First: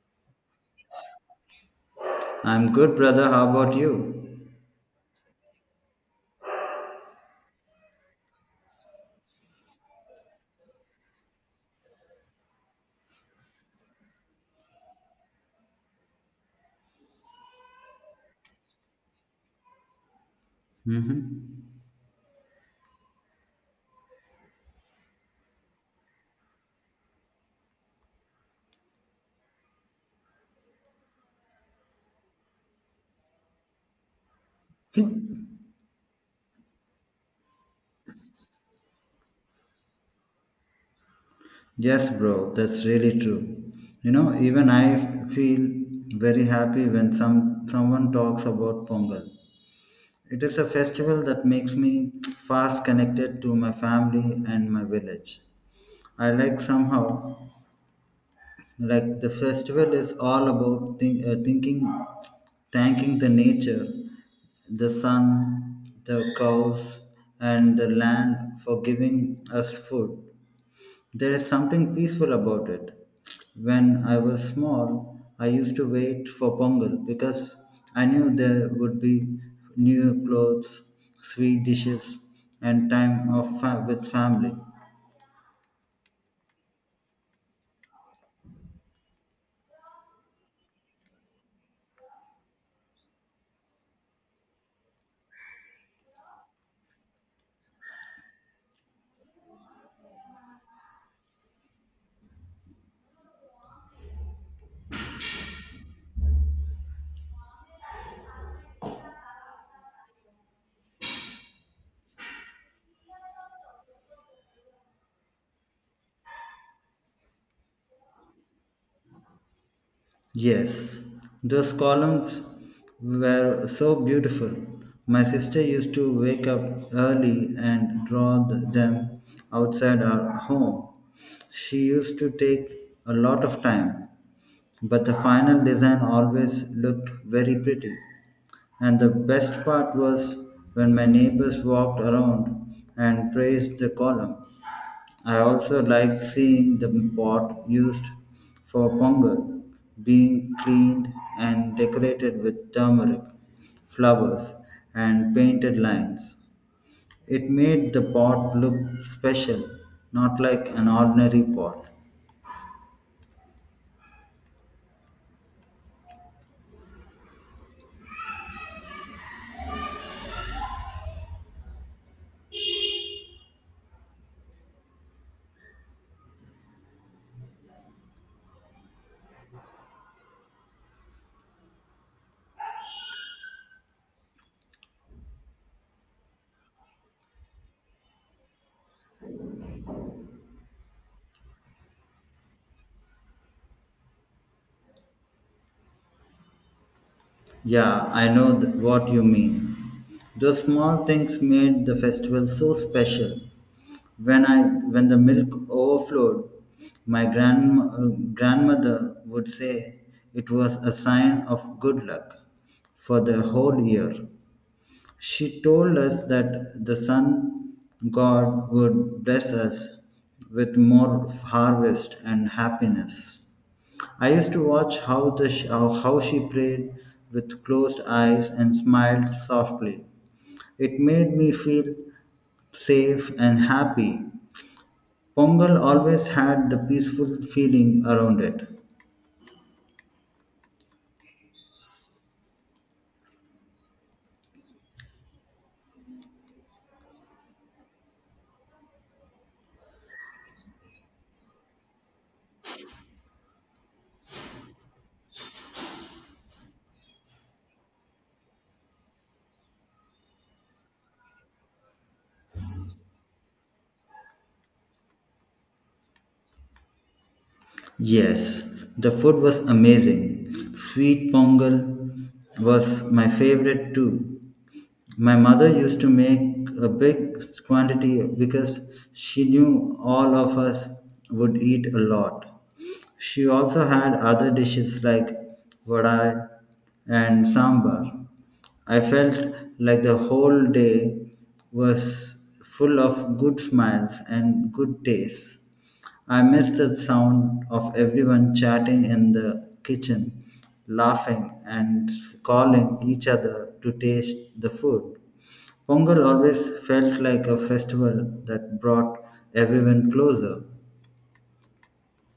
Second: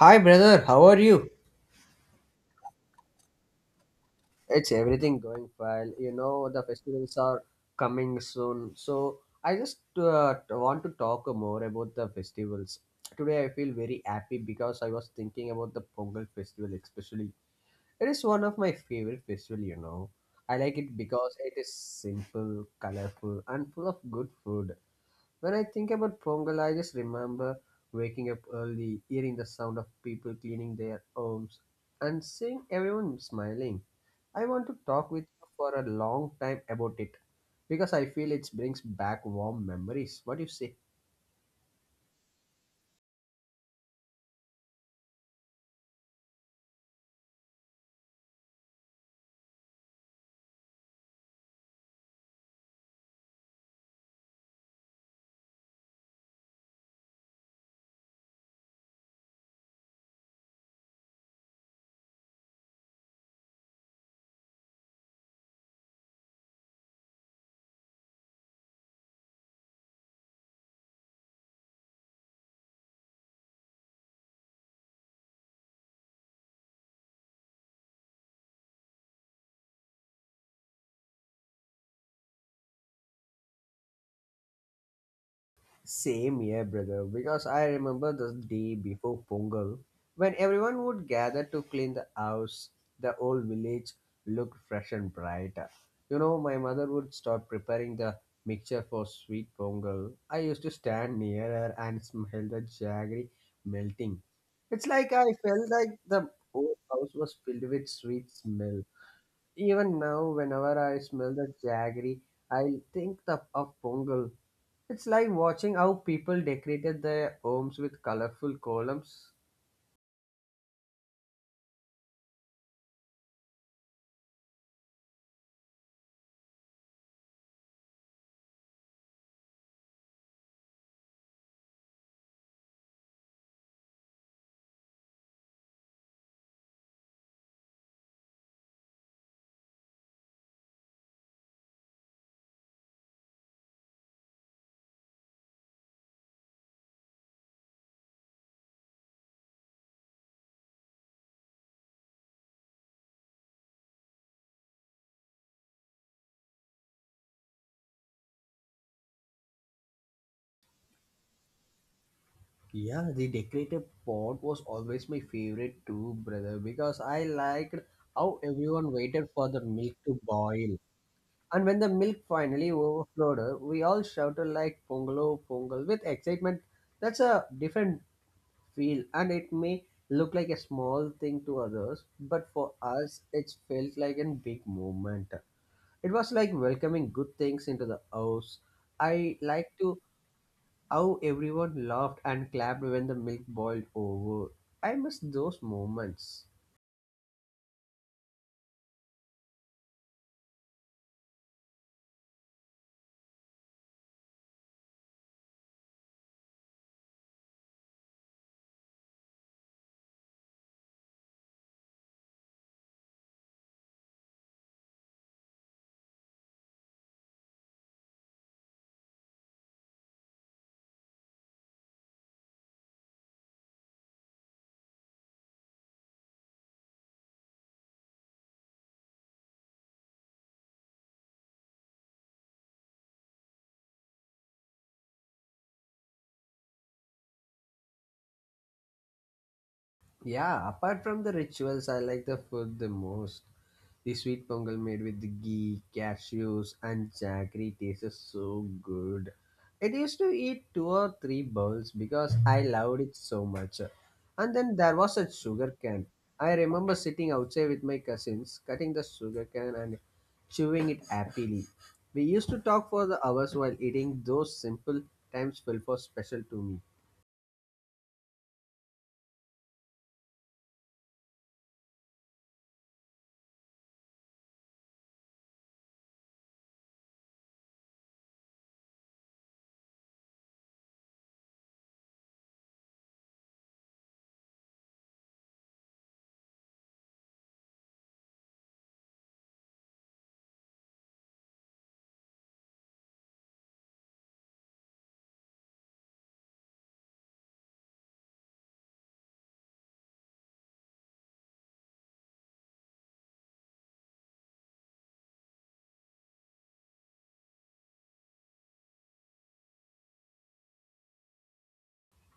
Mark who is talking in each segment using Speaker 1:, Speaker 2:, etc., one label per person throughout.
Speaker 1: Hi, brother. How are you?
Speaker 2: I'm good, brother. How about you?
Speaker 1: It's everything going well. You know, the festivals are coming soon. So, I just want to talk more about the festivals. Today, I feel very happy because I was thinking about the Pongal festival, especially. It is one of my favorite festival, you know. I like it because it is
Speaker 2: Mm-hmm.
Speaker 1: simple, colorful, and full of good food. When I think about Pongal, I just remember waking up early, hearing the sound of people cleaning their homes, and seeing everyone smiling. I want to talk with you for a long time about it because I feel it brings back warm memories. What do you say?
Speaker 2: Yes, bro, that's really true. You know, even feel very happy when someone talks about Pongal. It is a festival that makes me fast connected to my family and my village. I like somehow like the festival is all about thinking, thanking the nature, the sun, the cows, and the land for giving us food. There is something peaceful about it. When I was small, I used to wait for Pongal because I knew there would be new clothes, sweet dishes, and with family.
Speaker 1: Same here, brother, because I remember the day before Pongal when everyone would gather to clean the house. The old village looked fresh and bright. You know, my mother would start preparing the mixture for sweet Pongal. I used to stand near her and smell the jaggery melting. It's like I felt like the whole house was filled with sweet smell. Even now, whenever I smell the jaggery, I think of Pongal, it's like watching how people decorated their homes with colorful columns.
Speaker 2: Yes, those columns were so beautiful. My sister used to wake up early and draw them outside our home. She used to take a lot of time, but the final design always looked very pretty. And the best part was when my neighbors walked around and praised the column. I also liked seeing the pot used for pongal being cleaned and decorated with turmeric, flowers, and painted lines. It made the pot look special, not like an ordinary pot.
Speaker 1: Yeah, the decorative pot was always my favorite too, brother, because I liked how everyone waited for the milk to boil. And when the milk finally overflowed, we all shouted like Pongalo Pongal with excitement. That's a different feel, and it may look like a small thing to others, but for us, it felt like a big moment. It was like welcoming good things into the house. I like to how everyone laughed and clapped when the milk boiled over. I miss those moments.
Speaker 2: Yeah, I know what you mean. Those small things made the festival so special. When I when the milk overflowed, my grandmother would say it was a sign of good luck for the whole year. She told us that the sun god would bless us with more harvest and happiness. I used to watch how, the sh- how she prayed with closed eyes and smiled softly. It made me feel safe and happy. Pongal always had the peaceful feeling around it.
Speaker 1: Yeah, apart from the rituals, I like the food the most. The sweet pongal made with the ghee, cashews, and jaggery tastes so good. I used to eat two or three bowls because I loved it so much. And then there was a sugar cane. I remember sitting outside with my cousins, cutting the sugar cane and chewing it happily. We used to talk for the hours while eating. Those simple times felt for special to me.
Speaker 2: Yes, the food was amazing. Sweet pongal was my favorite too. My mother used to make a big quantity because she knew all of us would eat a lot. She also had other dishes like vadai and sambar. I felt like the whole day was full of good smiles and good taste. I missed the sound of everyone chatting in the kitchen, laughing and calling each other to taste the food. Pongal always felt like a festival that brought everyone closer.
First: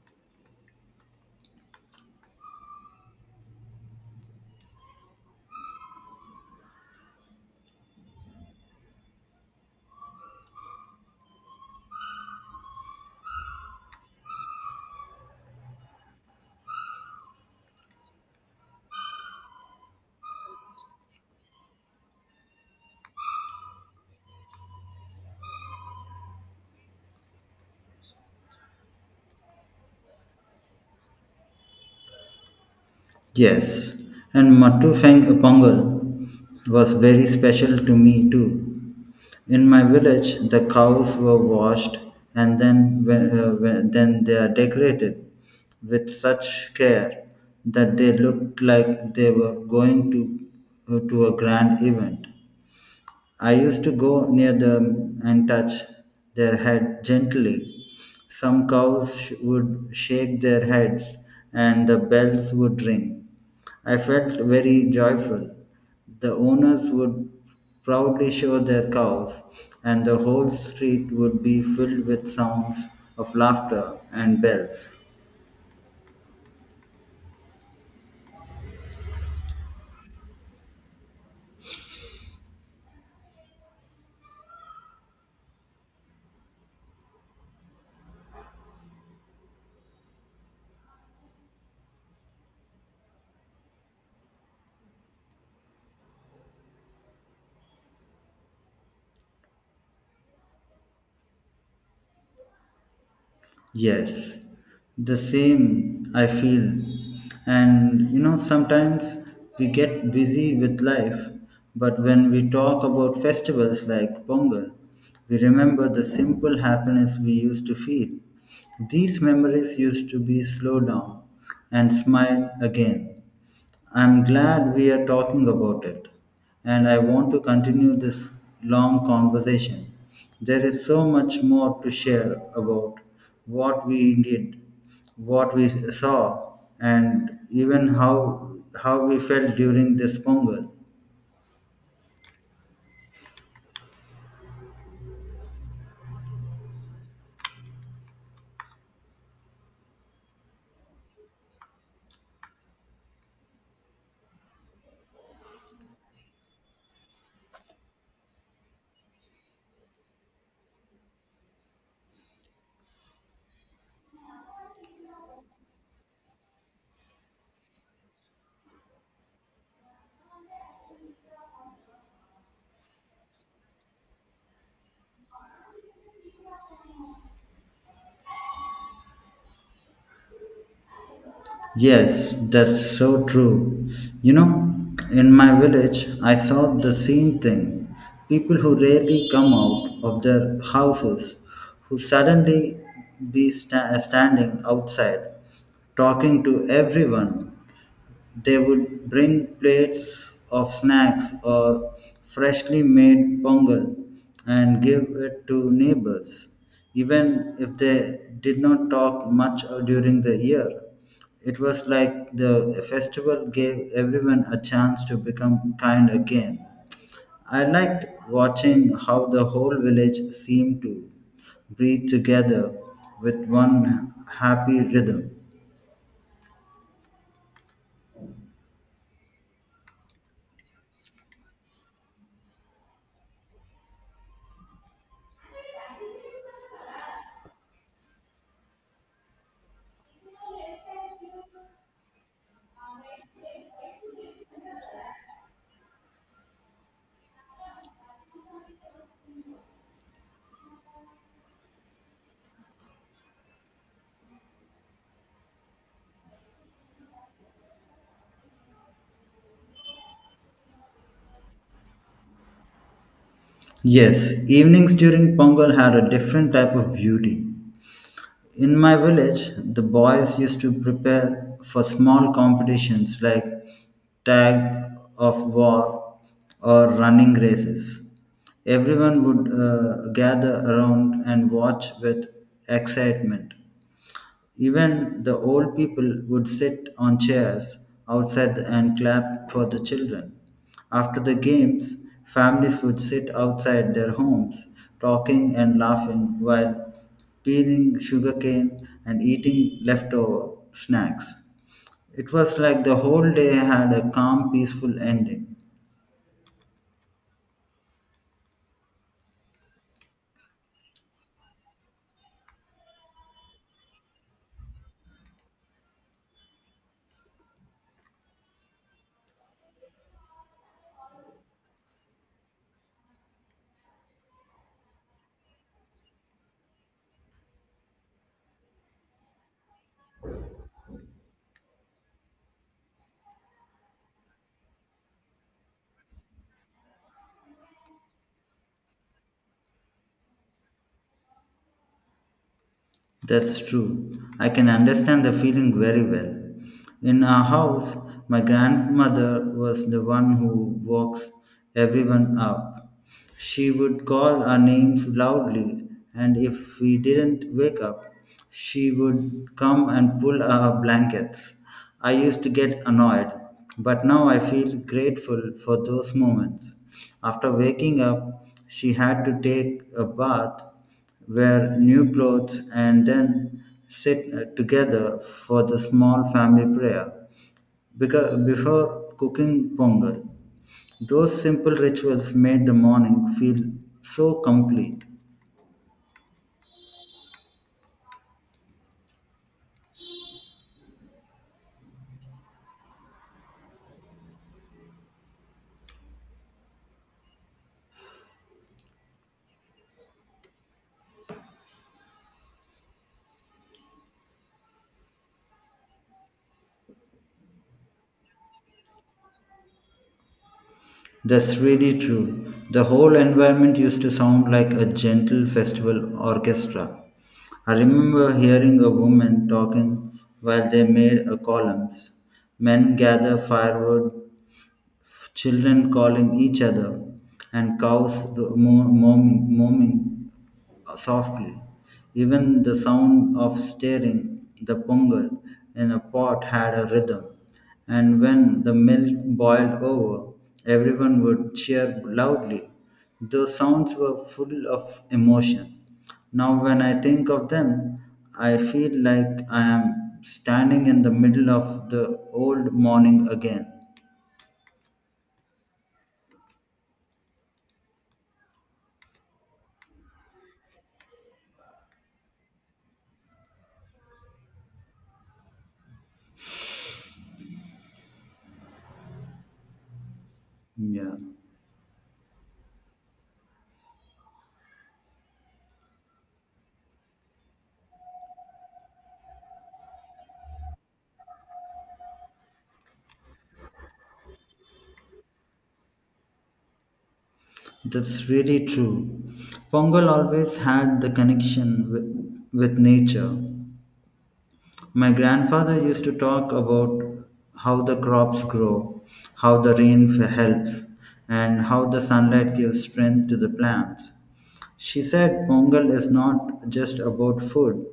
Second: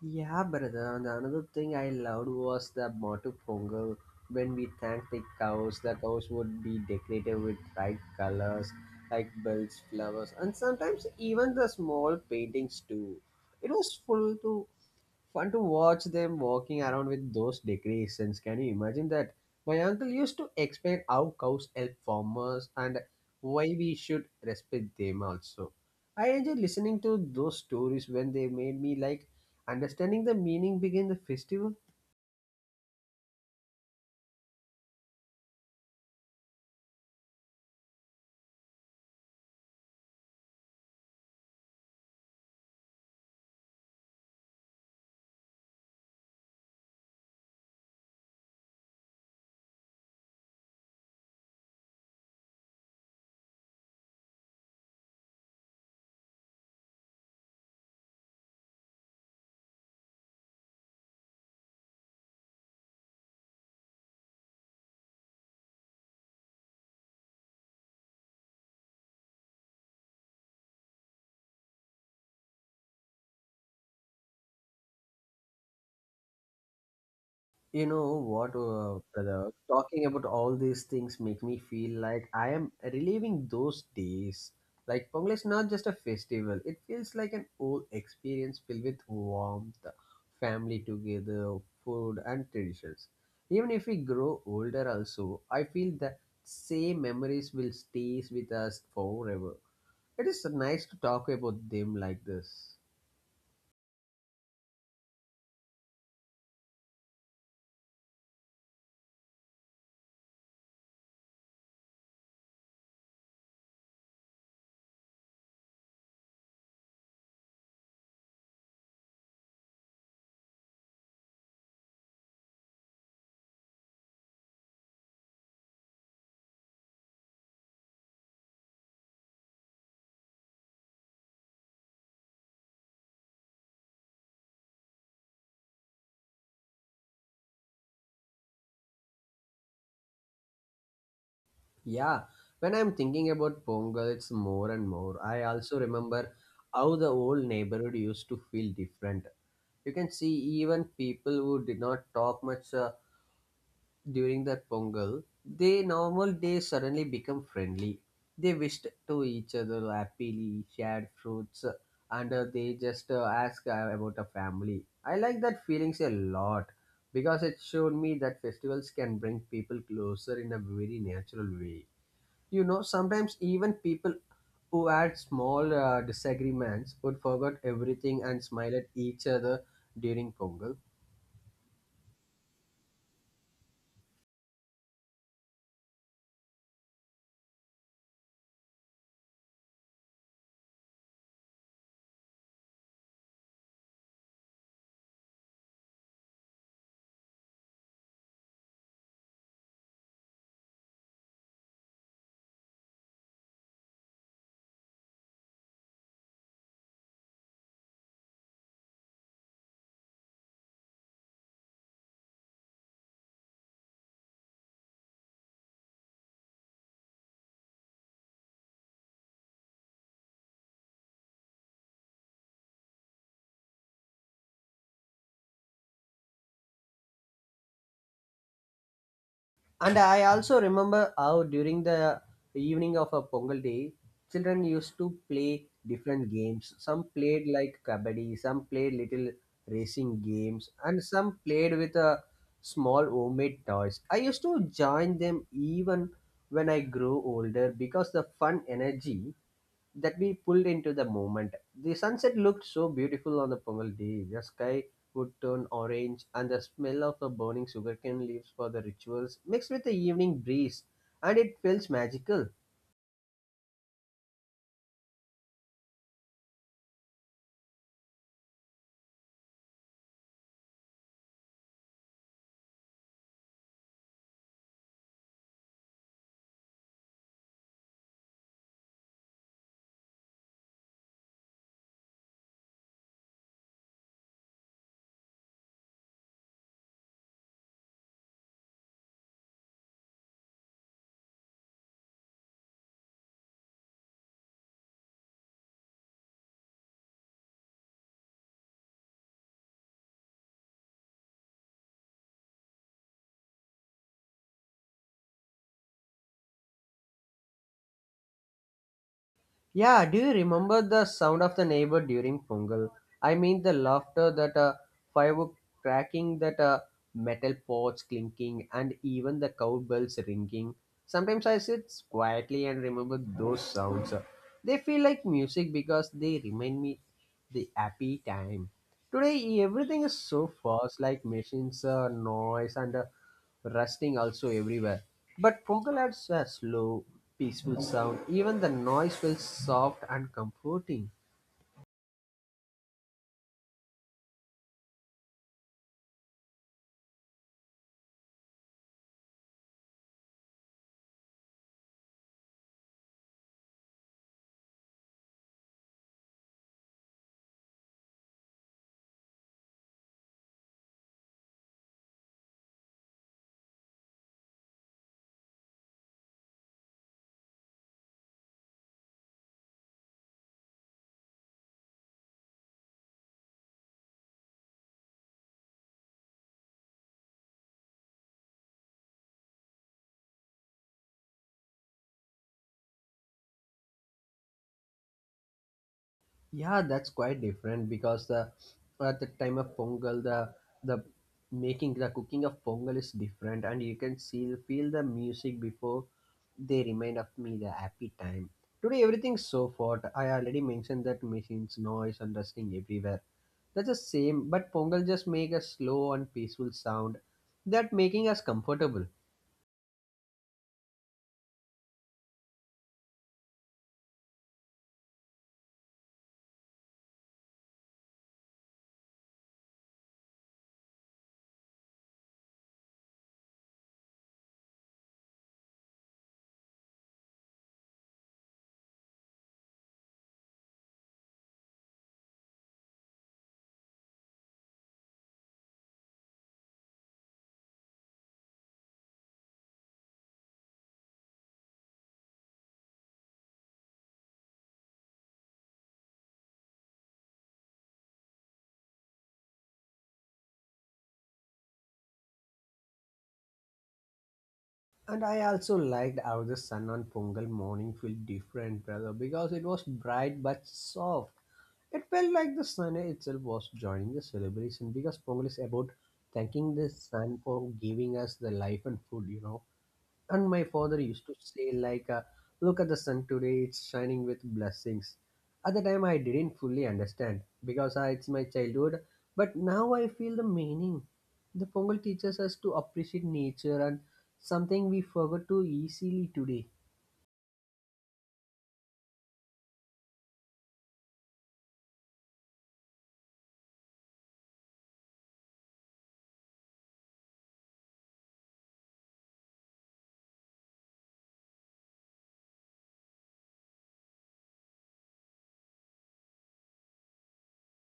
Speaker 1: Yeah, brother. And another thing I loved was the motto pongal. When we thanked the cows would be decorated with bright colors like bells, flowers, and sometimes even the small paintings too. It was full to fun to watch them walking around with those decorations. Can you imagine that? My uncle used to explain how cows help farmers and why we should respect them also. I enjoyed listening to those stories when they made me like understanding the meaning behind the festival.
Speaker 2: Yes, and Matu Fang Pongal was very special to me too. In my village, the cows were washed and then they are decorated with such care that they looked like they were going to a grand event. I used to go near them and touch their head gently. Some cows would shake their heads and the bells would ring. I felt very joyful. The owners would proudly show their cows, and the whole street would be filled with sounds of laughter and bells.
Speaker 1: You know what, brother? Talking about all these things make me feel like I am reliving those days. Like Pongal is not just a festival; it feels like an old experience filled with warmth, family together, food, and traditions. Even if we grow older, also I feel that same memories will stays with us forever. It is nice to talk about them like this.
Speaker 2: Yes, the same I feel. And you know, sometimes we get busy with life, but when we talk about festivals like Pongal, we remember the simple happiness we used to feel. These memories used to be slow down and smile again. I'm glad we are talking about it, and I want to continue this long conversation. There is so much more to share about what we did, what we saw, and even how we felt during this Pongal.
Speaker 1: Yeah, when I'm thinking about Pongal, it's more and more. I also remember how the old neighborhood used to feel different. You can see even people who did not talk much during the Pongal, they suddenly become friendly. They wished to each other happily, shared fruits, and they just ask about a family. I like that feelings a lot because it showed me that festivals can bring people closer in a very natural way. You know, sometimes even people who had small disagreements would forget everything and smile at each other during Pongal.
Speaker 2: Yes, that's so true. You know, in my village, I saw the same thing. People who rarely come out of their houses, who suddenly standing outside, talking to everyone, they would bring plates of snacks or freshly made pongal and give it to neighbors, even if they did not talk much during the year. It was like the festival gave everyone a chance to become kind again. I liked watching how the whole village seemed to breathe together with one happy rhythm.
Speaker 1: And I also remember how during the evening of a Pongal day, children used to play different games. Some played like kabaddi, some played little racing games, and some played with a small homemade toys. I used to join them even when I grew older because the fun energy that we pulled into the moment. The sunset looked so beautiful on the Pongal day. The sky would turn orange, and the smell of the burning sugarcane leaves for the rituals mixed with the evening breeze, and it feels magical.
Speaker 2: Yes, evenings during Pongal had a different type of beauty. In my village, the boys used to prepare for small competitions like tag of war or running races. Everyone would gather around and watch with excitement. Even the old people would sit on chairs outside and clap for the children. After the games, families would sit outside their homes, talking and laughing while peeling sugarcane and eating leftover snacks. It was like the whole day had a calm, peaceful ending.
Speaker 1: Yeah, do you remember the sound of the neighbor during Pongal? I mean the laughter, that firework cracking, that metal pots clinking, and even the cowbells ringing. Sometimes I sit quietly and remember those sounds. They feel like music because they remind me the happy time. Today everything is so fast, like machines, noise, and rusting also everywhere. But Pongal adds a slow, peaceful sound. Even the noise feels soft and comforting.
Speaker 2: That's true. I can understand the feeling very well. In our house, my grandmother was the one who walks everyone up. She would call our names loudly, and if we didn't wake up, she would come and pull our blankets. I used to get annoyed, but now I feel grateful for those moments. After waking up, she had to take a bath, wear new clothes, and then sit together for the small family prayer because before cooking pongal. Those simple rituals made the morning feel so complete.
Speaker 1: Yeah, that's quite different because the at the time of Pongal, the making the cooking of Pongal is different, and you can see feel the music before they remind of me the happy time. Today everything's so hot. I already mentioned that machines, noise, and rustling everywhere. That's the same, but Pongal just make a slow and peaceful sound that making us comfortable.
Speaker 2: That's really true. The whole environment used to sound like a gentle festival orchestra. I remember hearing a woman talking while they made a columns. Men gather firewood, children calling each other, and cows moaning softly. Even the sound of stirring the pongal in a pot had a rhythm, and when the milk boiled over, everyone would cheer loudly. Those sounds were full of emotion. Now, when I think of them, I feel like I am standing in the middle of the old morning again.
Speaker 1: And I also liked how the sun on Pongal morning felt different, brother, because it was bright but soft. It felt like the sun itself was joining the celebration because Pongal is about thanking the sun for giving us the life and food, you know. And my father
Speaker 2: Yeah.
Speaker 1: used to say, like, look at the sun today, it's shining with blessings. At the time, I didn't fully understand because it's my childhood, but now I feel the meaning. The Pongal teaches us to appreciate nature and something we forgot too easily today.
Speaker 2: That's really true. Pongal always had the connection with nature. My grandfather used to talk about how the crops grow, how the helps, and how the sunlight gives strength to the plants. She said Pongal is not just about food,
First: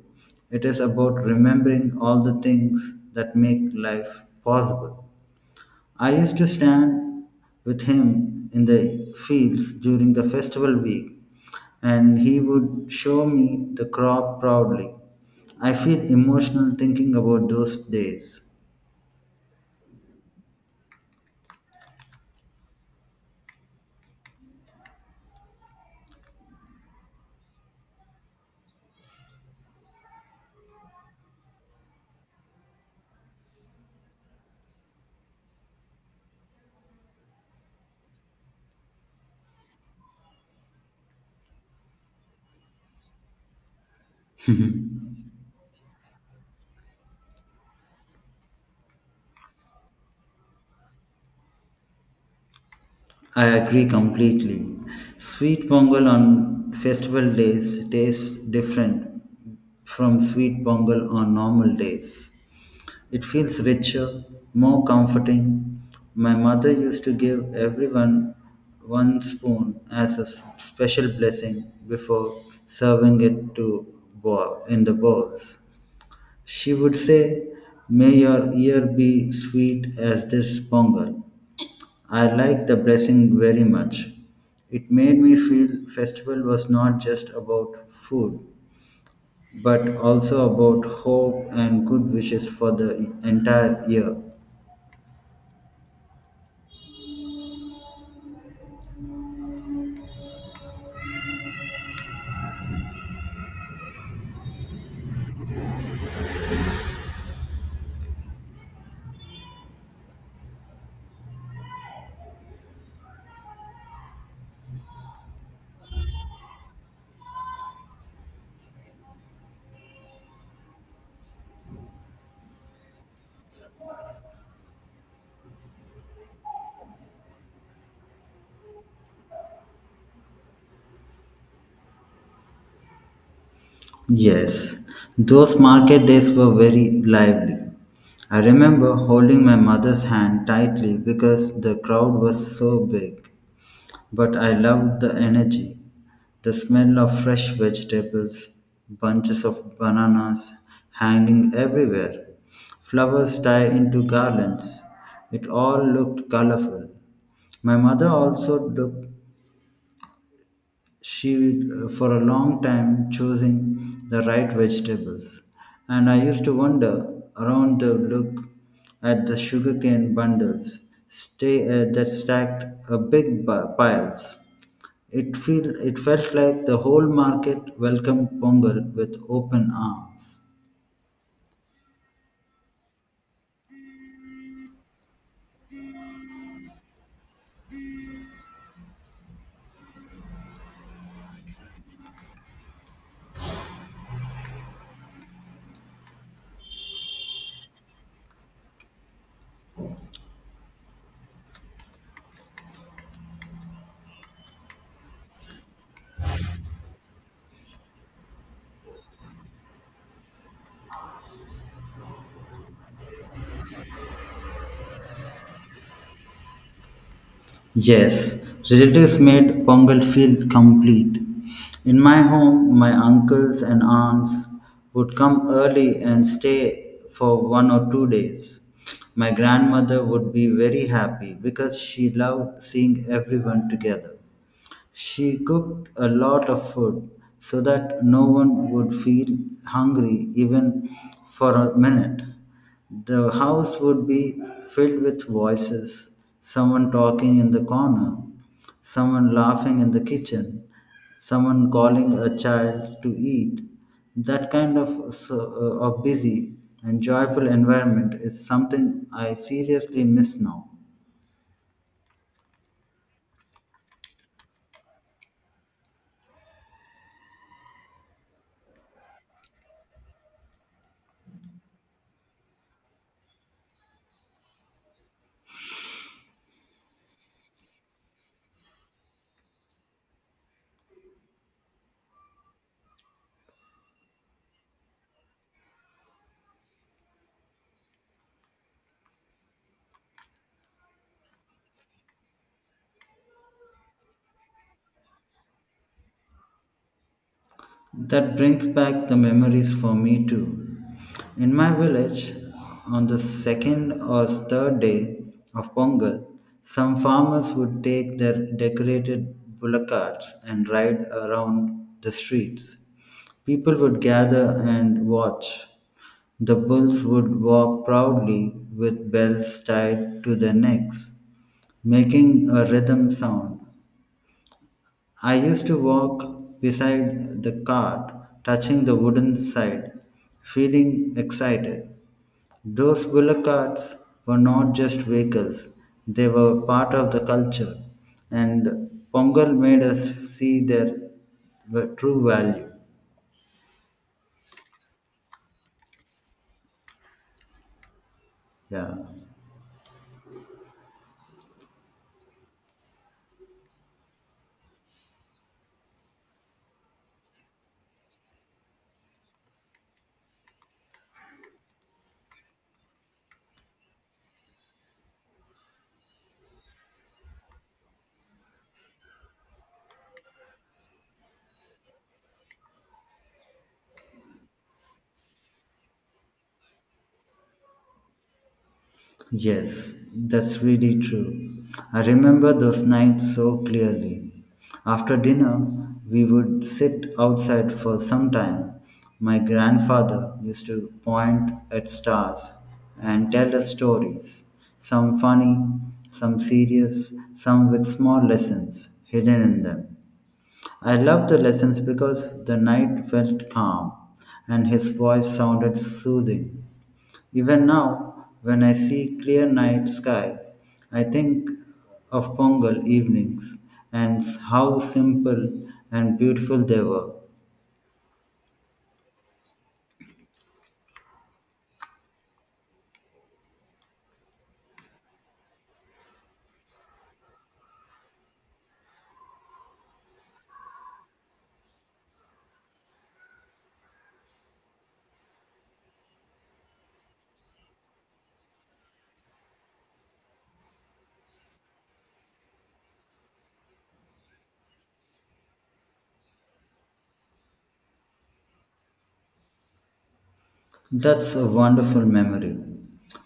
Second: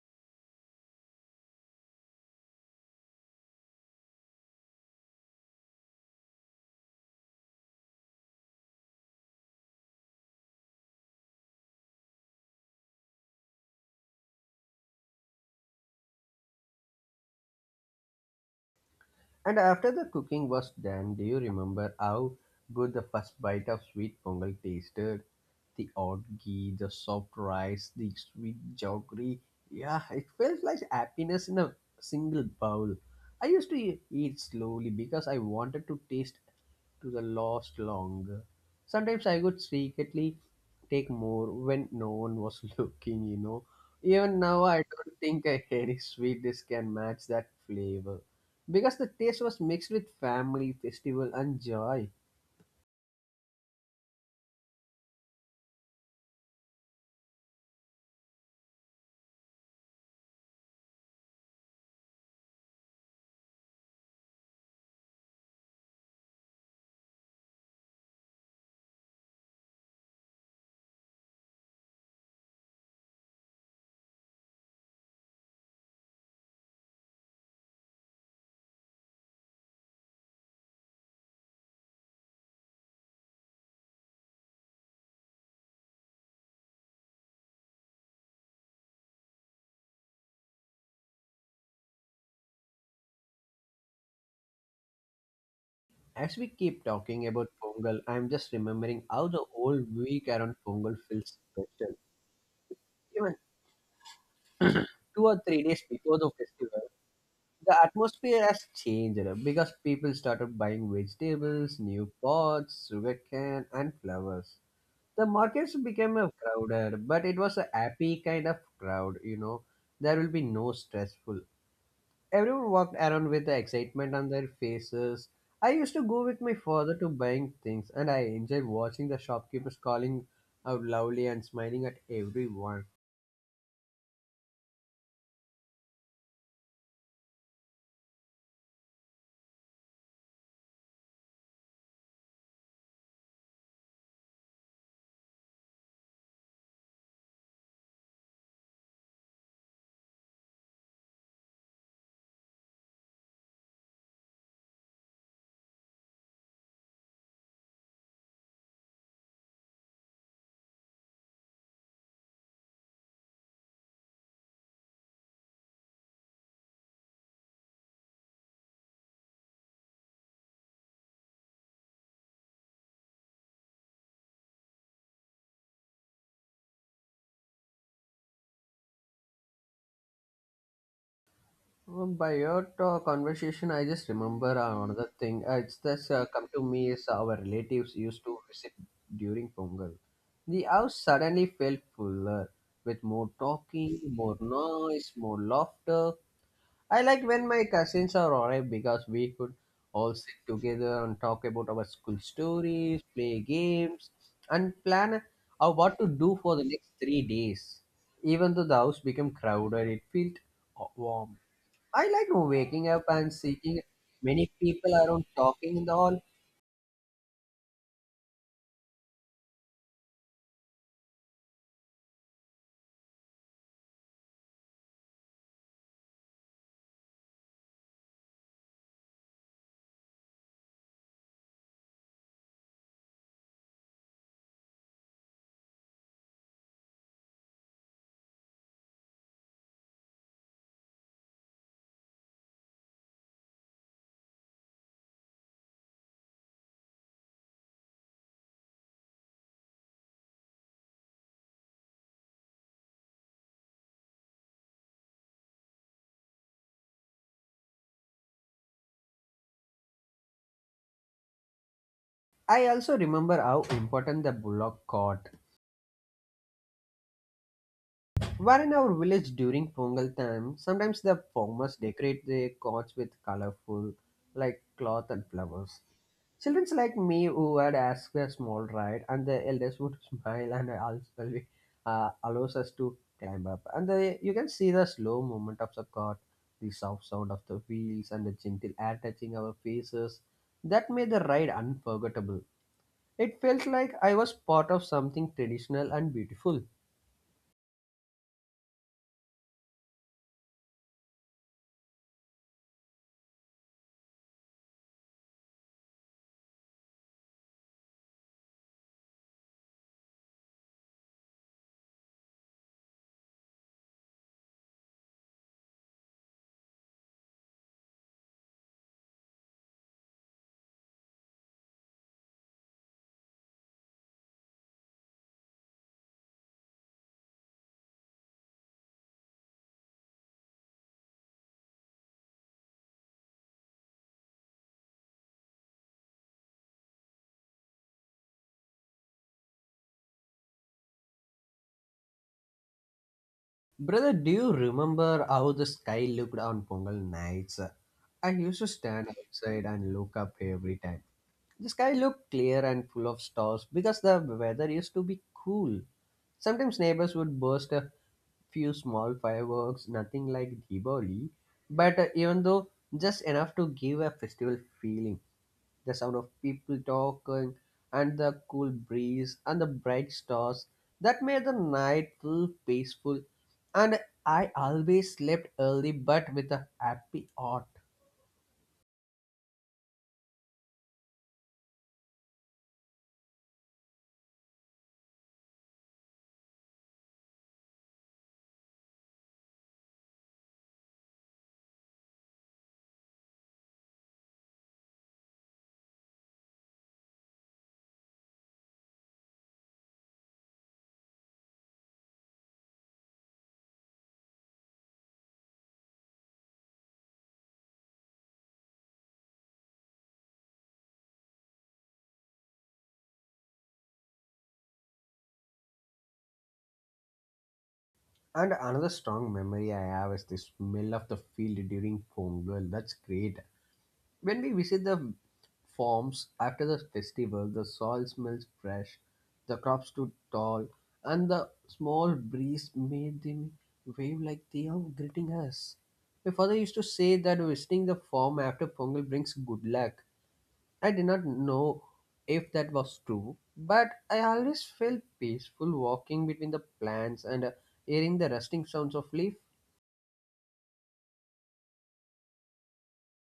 Speaker 2: it is about remembering all the things that make life possible. I used to stand with him in the fields during the festival week, and he would show me the crop proudly. I feel emotional thinking about those days.
Speaker 1: And after the cooking was done, do you remember how good the first bite of sweet Pongal tasted? The orgy, the soft rice, the sweet jaggery. Yeah, it felt like happiness in a single bowl. I used to eat slowly because I wanted to taste to the last longer. Sometimes I would secretly take more when no one was looking, you know. Even now, I don't think any sweet dish can match that flavor because the taste was mixed with family, festival, and joy.
Speaker 2: I agree completely. Sweet pongal on festival days tastes different from sweet pongal on normal days. It feels richer, more comforting. My mother used to give everyone one spoon as a special blessing before serving it to bowl in the bowls. She would say, "May your ear be sweet as this pongal." I liked the blessing very much. It made me feel festival was not just about food, but also about hope and good wishes for the entire year.
Speaker 1: As we keep talking about Pongal, I'm just remembering how the whole week around Pongal feels special. Even two or three days before the festival, the atmosphere has changed because people started buying vegetables, new pots, sugarcane, and flowers. The markets became a crowded, but it was a happy kind of crowd, you know. There will be no stressful. Everyone walked around with the excitement on their faces. I used to go with my father to buying things, and I enjoyed watching the shopkeepers calling out loudly and smiling at everyone.
Speaker 2: Yes, those market days were very lively. I remember holding my mother's hand tightly because the crowd was so big. But I loved the energy, the smell of fresh vegetables, bunches of bananas hanging everywhere, flowers tied into garlands. It all looked colorful. My mother also took she for a long time choosing the right vegetables, and I used to wander around the look at the sugarcane bundles stay that stacked a piles. It felt like the whole market welcomed pongal with open arms.
Speaker 1: By your talk, conversation, I just remember another thing. It's this come to me is our relatives used to visit during Pongal. The house suddenly felt fuller with more talking, more noise, more laughter. I like when my cousins are alright because we could all sit together and talk about our school stories, play games, and plan out what to do for the next three days. Even though the house became crowded, it felt warm. I like waking up and seeing many people around talking and all.
Speaker 2: Yes, relatives made Pongal feel complete. In my home, my uncles and aunts would come early and stay for 1 or 2 days. My grandmother would be very happy because she loved seeing everyone together. She cooked a lot of food so that no one would feel hungry even for a minute. The house would be filled with voices, someone talking in the corner, someone laughing in the kitchen, someone calling a child to eat. That kind of, of busy and joyful environment is something I seriously miss now.
Speaker 1: I also remember how important the bullock cart where in our village during Pongal time, sometimes the farmers decorate their cots with colorful, like cloth and flowers. Children like me who would ask for a small ride, and the elders would smile and also allows us to climb up. And the, you can see the slow movement of the cart, the soft sound of the wheels, and the gentle air touching our faces. That made the ride unforgettable. It felt like I was part of something traditional and beautiful.
Speaker 2: That brings back the memories for me too. In my village, on the second or third day of Pongal, some farmers would take their decorated bullock carts and ride around the streets. People would gather and watch. The bulls would walk proudly with bells tied to their necks, making a rhythm sound. I used to walk beside the cart, touching the wooden side, feeling excited. Those bullock carts were not just vehicles, they were part of the culture, and Pongal made us see their true value.
Speaker 1: Brother, do you remember how the sky looked on Pongal nights? I used to
Speaker 2: Yeah.
Speaker 1: stand outside and look up every time. The sky looked clear and full of stars because the weather used to be cool. Sometimes neighbors would burst a few small fireworks, nothing like Diwali, but even though just enough to give a festival feeling, the sound of people talking and the cool breeze and the bright stars that made the night feel peaceful, and I always slept early but with a happy heart.
Speaker 2: Yes, that's really true. I remember those nights so clearly. After dinner, we would sit outside for some time. My grandfather used to point at stars and tell us stories, some funny, some serious, some with small lessons hidden in them. I loved the lessons because the night felt calm and his voice sounded soothing. Even now, when I see clear night sky, I think of Pongal evenings and how simple and beautiful they were.
Speaker 1: And another strong memory I have is the smell of the field during Pongal, that's great. When we visit the farms after the festival, the soil smells fresh, the crops stood tall, and the small breeze made them wave like they are greeting us. My father used to say that visiting the farm after Pongal brings good luck. I did not know if that was true, but I always felt peaceful walking between the plants and hearing the rustling sounds of leaf.
Speaker 2: That's a wonderful memory.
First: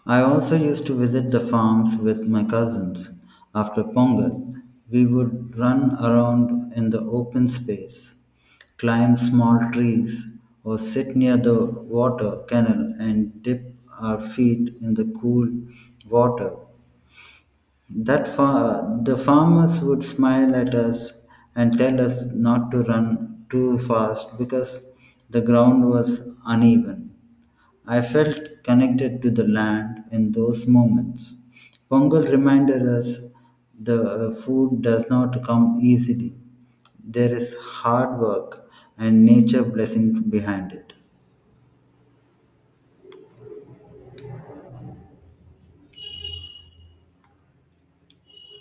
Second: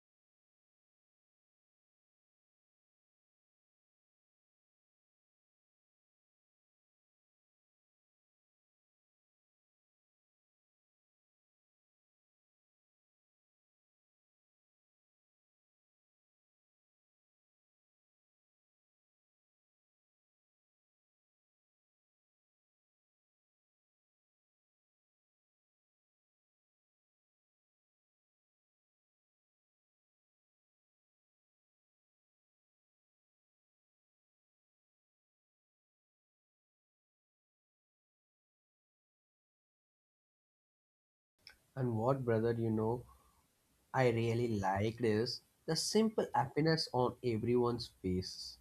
Speaker 2: I also used to visit the farms with my cousins. After Pongal, we would run around in the open space, climb small trees, or sit near the water canal and dip our feet in the cool water. The farmers would smile at us and tell us not to run too fast because the ground was uneven. I felt connected to the land in those moments. Pongal reminded us the food does not come easily. There is hard work and nature blessings behind it.
Speaker 1: And what, brother, you know? I really liked is the simple happiness on everyone's faces.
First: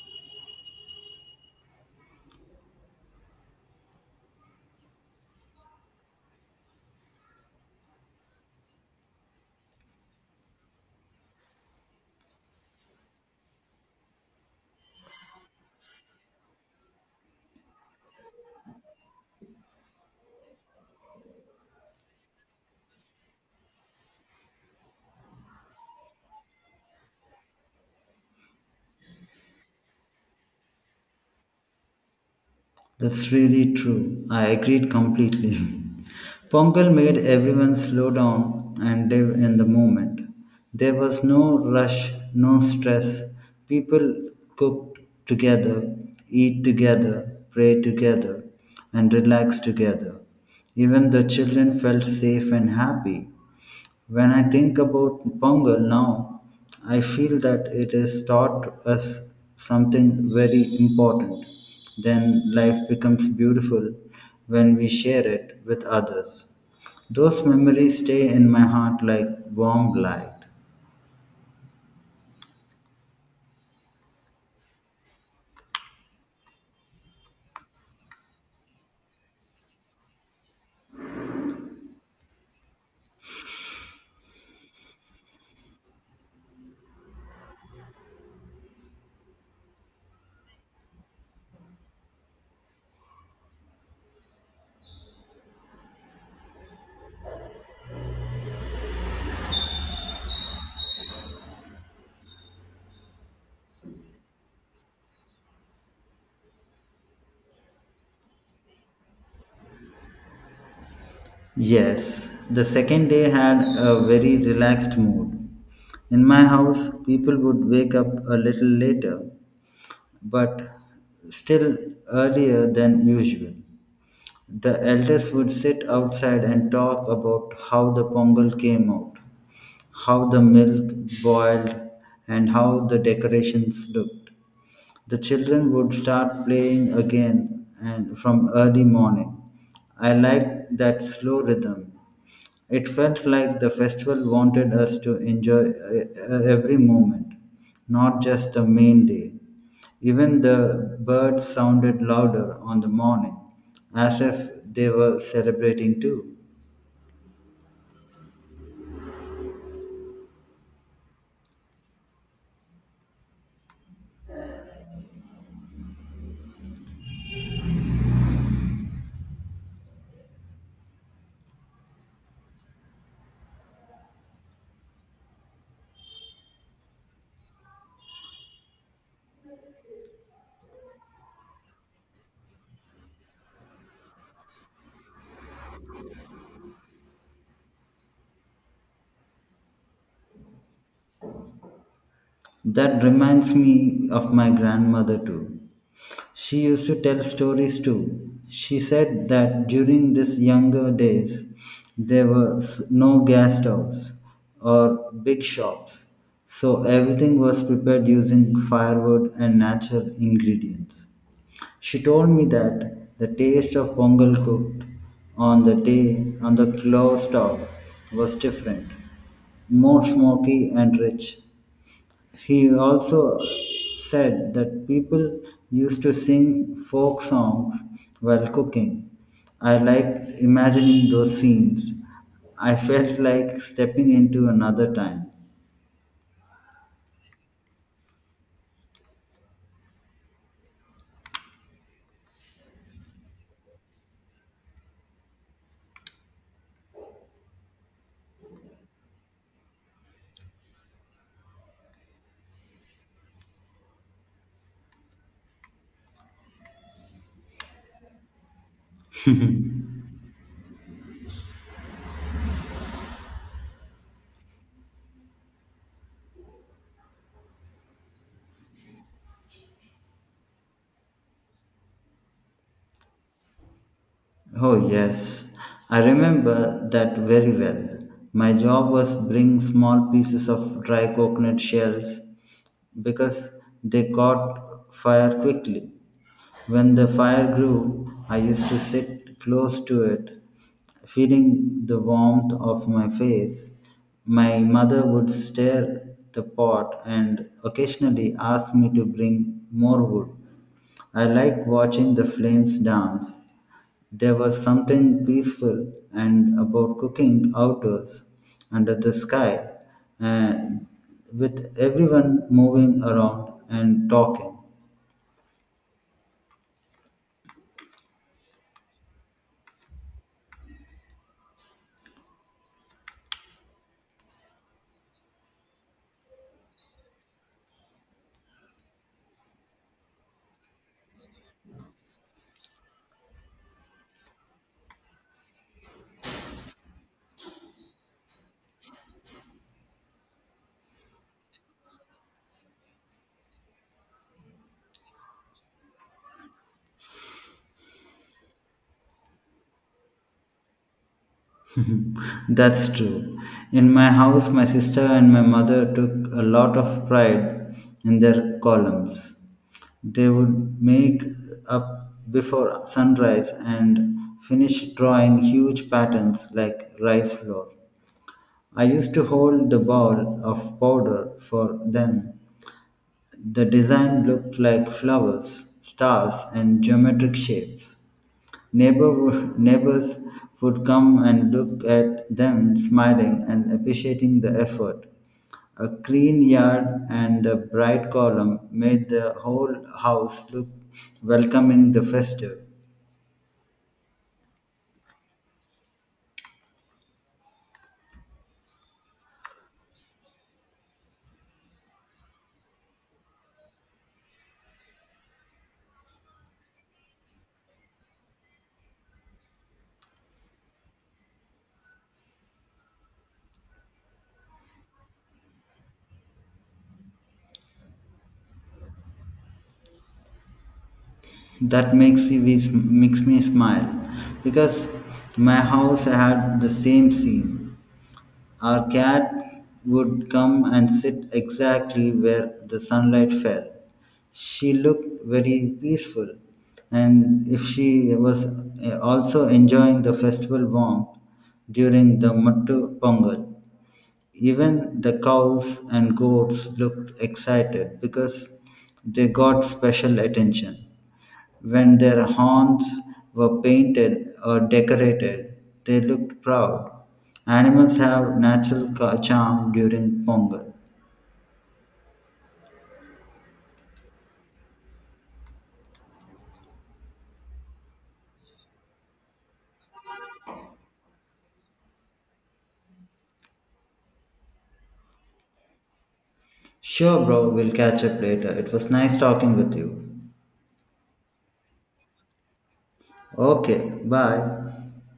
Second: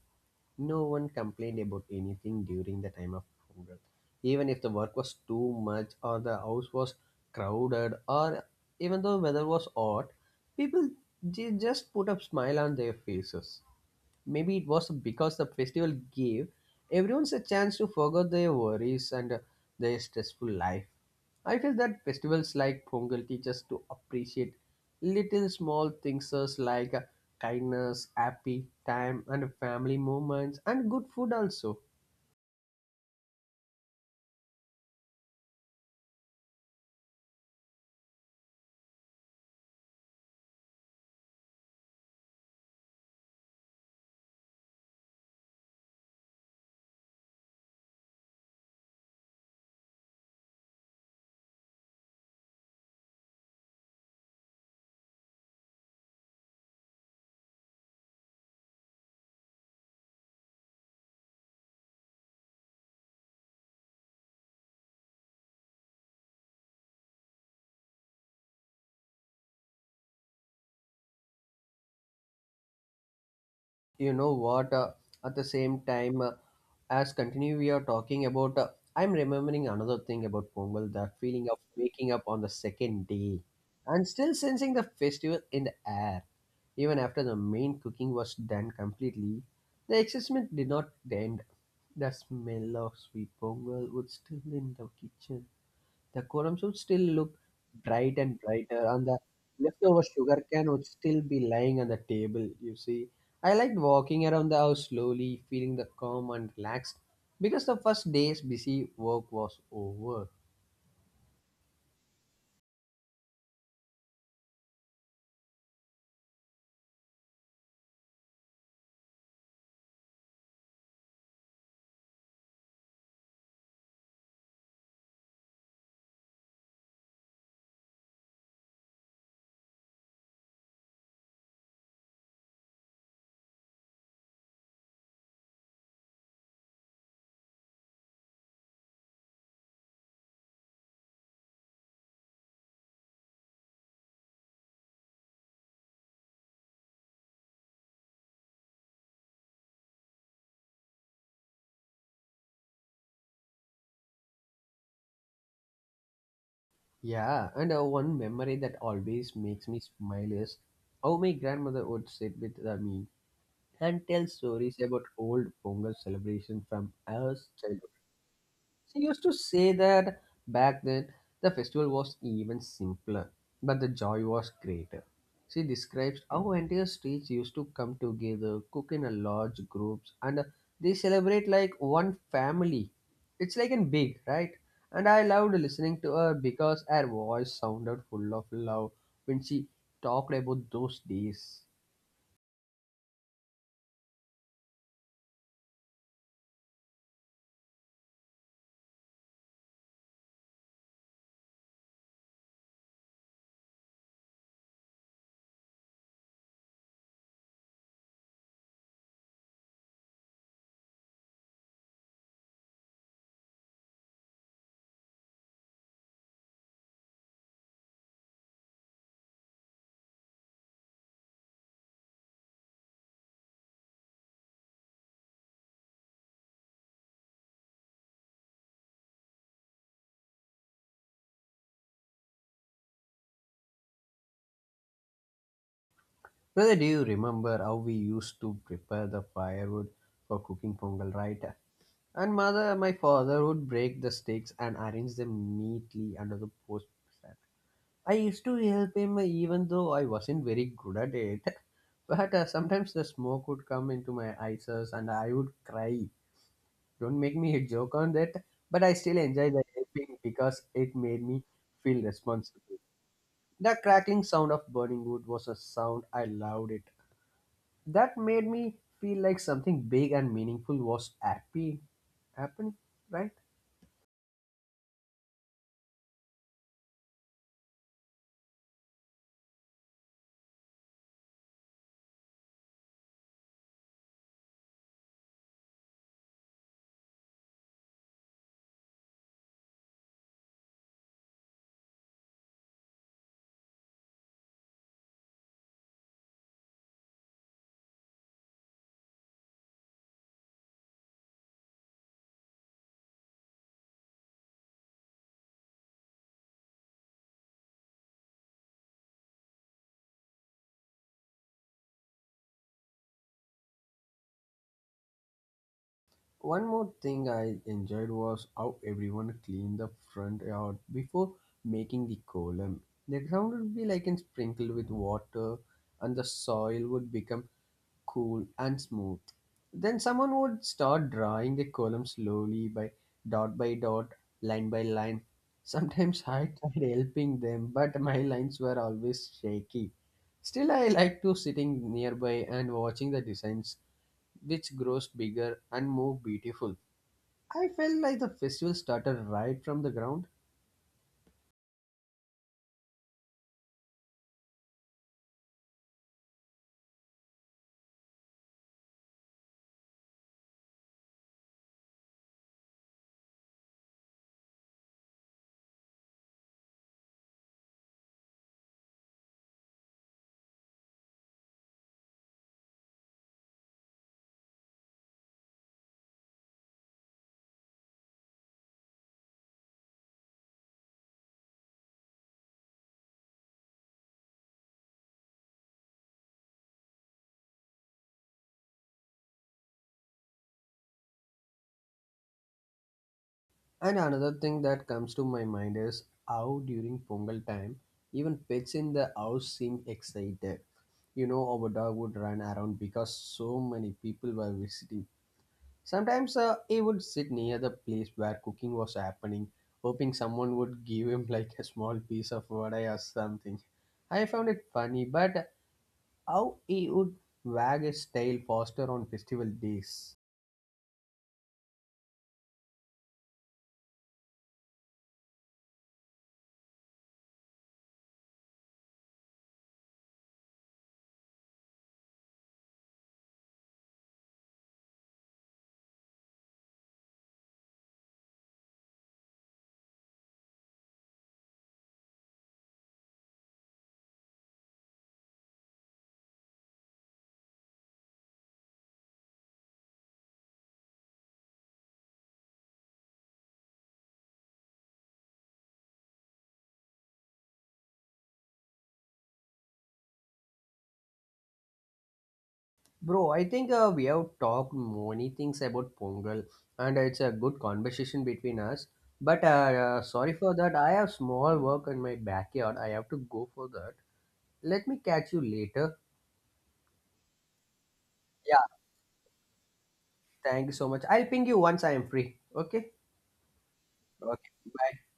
Speaker 1: No one complained about anything during the time of hunger. Even if the work was too much or the house was crowded or even though weather was hot, people just put a smile on their faces. Maybe it was because the festival gave everyone a chance to forget their worries and their stressful life. I feel that festivals like Pongal teach us to appreciate little small things as like kindness, happy time, and family moments, and good food also.
Speaker 2: That's really true. I agreed completely. Pongal made everyone slow down and live in the moment. There was no rush, no stress. People cooked together, eat together, pray together, and relax together. Even the children felt safe and happy. When I think about Pongal now, I feel that it has taught us something very important. Then life becomes beautiful when we share it with others. Those memories stay in my heart like warm light.
Speaker 1: You know what At the same time, as continue we are talking about, I'm remembering another thing about Pongal, that feeling of waking up on the second day and still sensing the festival in the air. Even after the main cooking was done completely, the excitement did not end. The smell of sweet pongal was still in the kitchen. The quorum would still look bright and brighter, and the leftover sugar can would still be lying on the table, you see. I liked walking around the house slowly, feeling the calm and relaxed because the first day's busy work was over.
Speaker 2: Yes, the second day had a very relaxed mood. In my house, people would wake up a little later, but still earlier than usual. The elders would sit outside and talk about how the pongal came out, how the milk boiled, and how the decorations looked. The children would start playing again and from early morning. I liked that slow rhythm. It felt like the festival wanted us to enjoy every moment, not just the main day. Even the birds sounded louder on the morning, as if they were celebrating too.
Speaker 1: Yeah, and one memory that always makes me smile is how my grandmother would sit with me and tell stories about old Pongal celebration from our childhood. She used to say that back then the festival was even simpler, but the joy was greater. She describes how entire streets used to come together, cook in a large groups, and they celebrate like one family. It's like in big, right? And I loved listening to her because her voice sounded full of love when she talked about those days.
Speaker 2: That reminds me of my grandmother too. She used to tell stories too. She said that during these younger days, there were no gas stoves or big shops, so everything was prepared using firewood and natural ingredients. She told me that the taste of pongal cooked on the glow stove was different, more smoky and rich. He also said that people used to sing folk songs while cooking. I liked imagining those scenes. I felt like stepping into another time.
Speaker 1: Brother, do you remember how we used to prepare the firewood for cooking pongal, right? And mother, my father would break the sticks and arrange them neatly under the post. I used to help him even though I wasn't very good at it. But sometimes the smoke would come into my eyes and I would cry. Don't make me a joke on that. But I still enjoy the helping because it made me feel responsible. The crackling sound of burning wood was a sound I loved it. That made me feel like something big and meaningful was happy happening, right?
Speaker 2: Oh, yes. I remember that very well. My job was bring small pieces of dry coconut shells because they caught fire quickly. When the fire grew, I used to sit close to it, feeling the warmth of my face. My mother would stir the pot and occasionally ask me to bring more wood. I liked watching the flames dance. There was something peaceful and about cooking outdoors under the sky, uh, with everyone moving around and talking.
Speaker 1: One more thing I enjoyed was how everyone cleaned the front yard before making the column. The ground would be like in sprinkled with water and the soil would become cool and smooth. Then someone would start drawing the column slowly by dot, line by line. Sometimes I tried helping them, but my lines were always shaky. Still, I like to sitting nearby and watching the designs, which grows bigger and more beautiful. I felt like the festival started right from the ground.
Speaker 2: That's true. In my house, my sister and my mother took a lot of pride in their columns. They would make up before sunrise and finish drawing huge patterns like rice flour. I used to hold the ball of powder for them. The design looked like flowers, stars, and geometric shapes. Neighbors would come and look at them smiling and appreciating the effort. A clean yard and a bright column made the whole house look welcoming the festive.
Speaker 1: And another thing that comes to my mind is how during Pongal time, even pets in the house seemed excited. You know, our dog would run around because so many people were visiting. Sometimes he would sit near the place where cooking was happening, hoping someone would give him like a small piece of vadai or something. I found it funny, but how he would wag his tail faster on festival days.
Speaker 2: Makes me smile because my house had the same scene. Our cat would come and sit exactly where the sunlight fell. She looked very peaceful, and if she was also enjoying the festival warmth during the Mattu Pongal, even the cows and goats looked excited because they got special attention. When their horns were painted or decorated, they looked proud. Animals have natural charm during Pongal.
Speaker 1: Bro, I think we have talked many things about Pongal, and it's a good conversation between us. But sorry for that. I have small work in my backyard. I have to go for that. Let me catch you later.
Speaker 2: Sure, bro, we'll catch up later.
Speaker 1: Yeah,
Speaker 2: It was nice talking with you.
Speaker 1: thank you so much. I'll ping you once I am free. Okay.
Speaker 2: Okay,
Speaker 1: Okay.
Speaker 2: bye.
Speaker 1: Bye.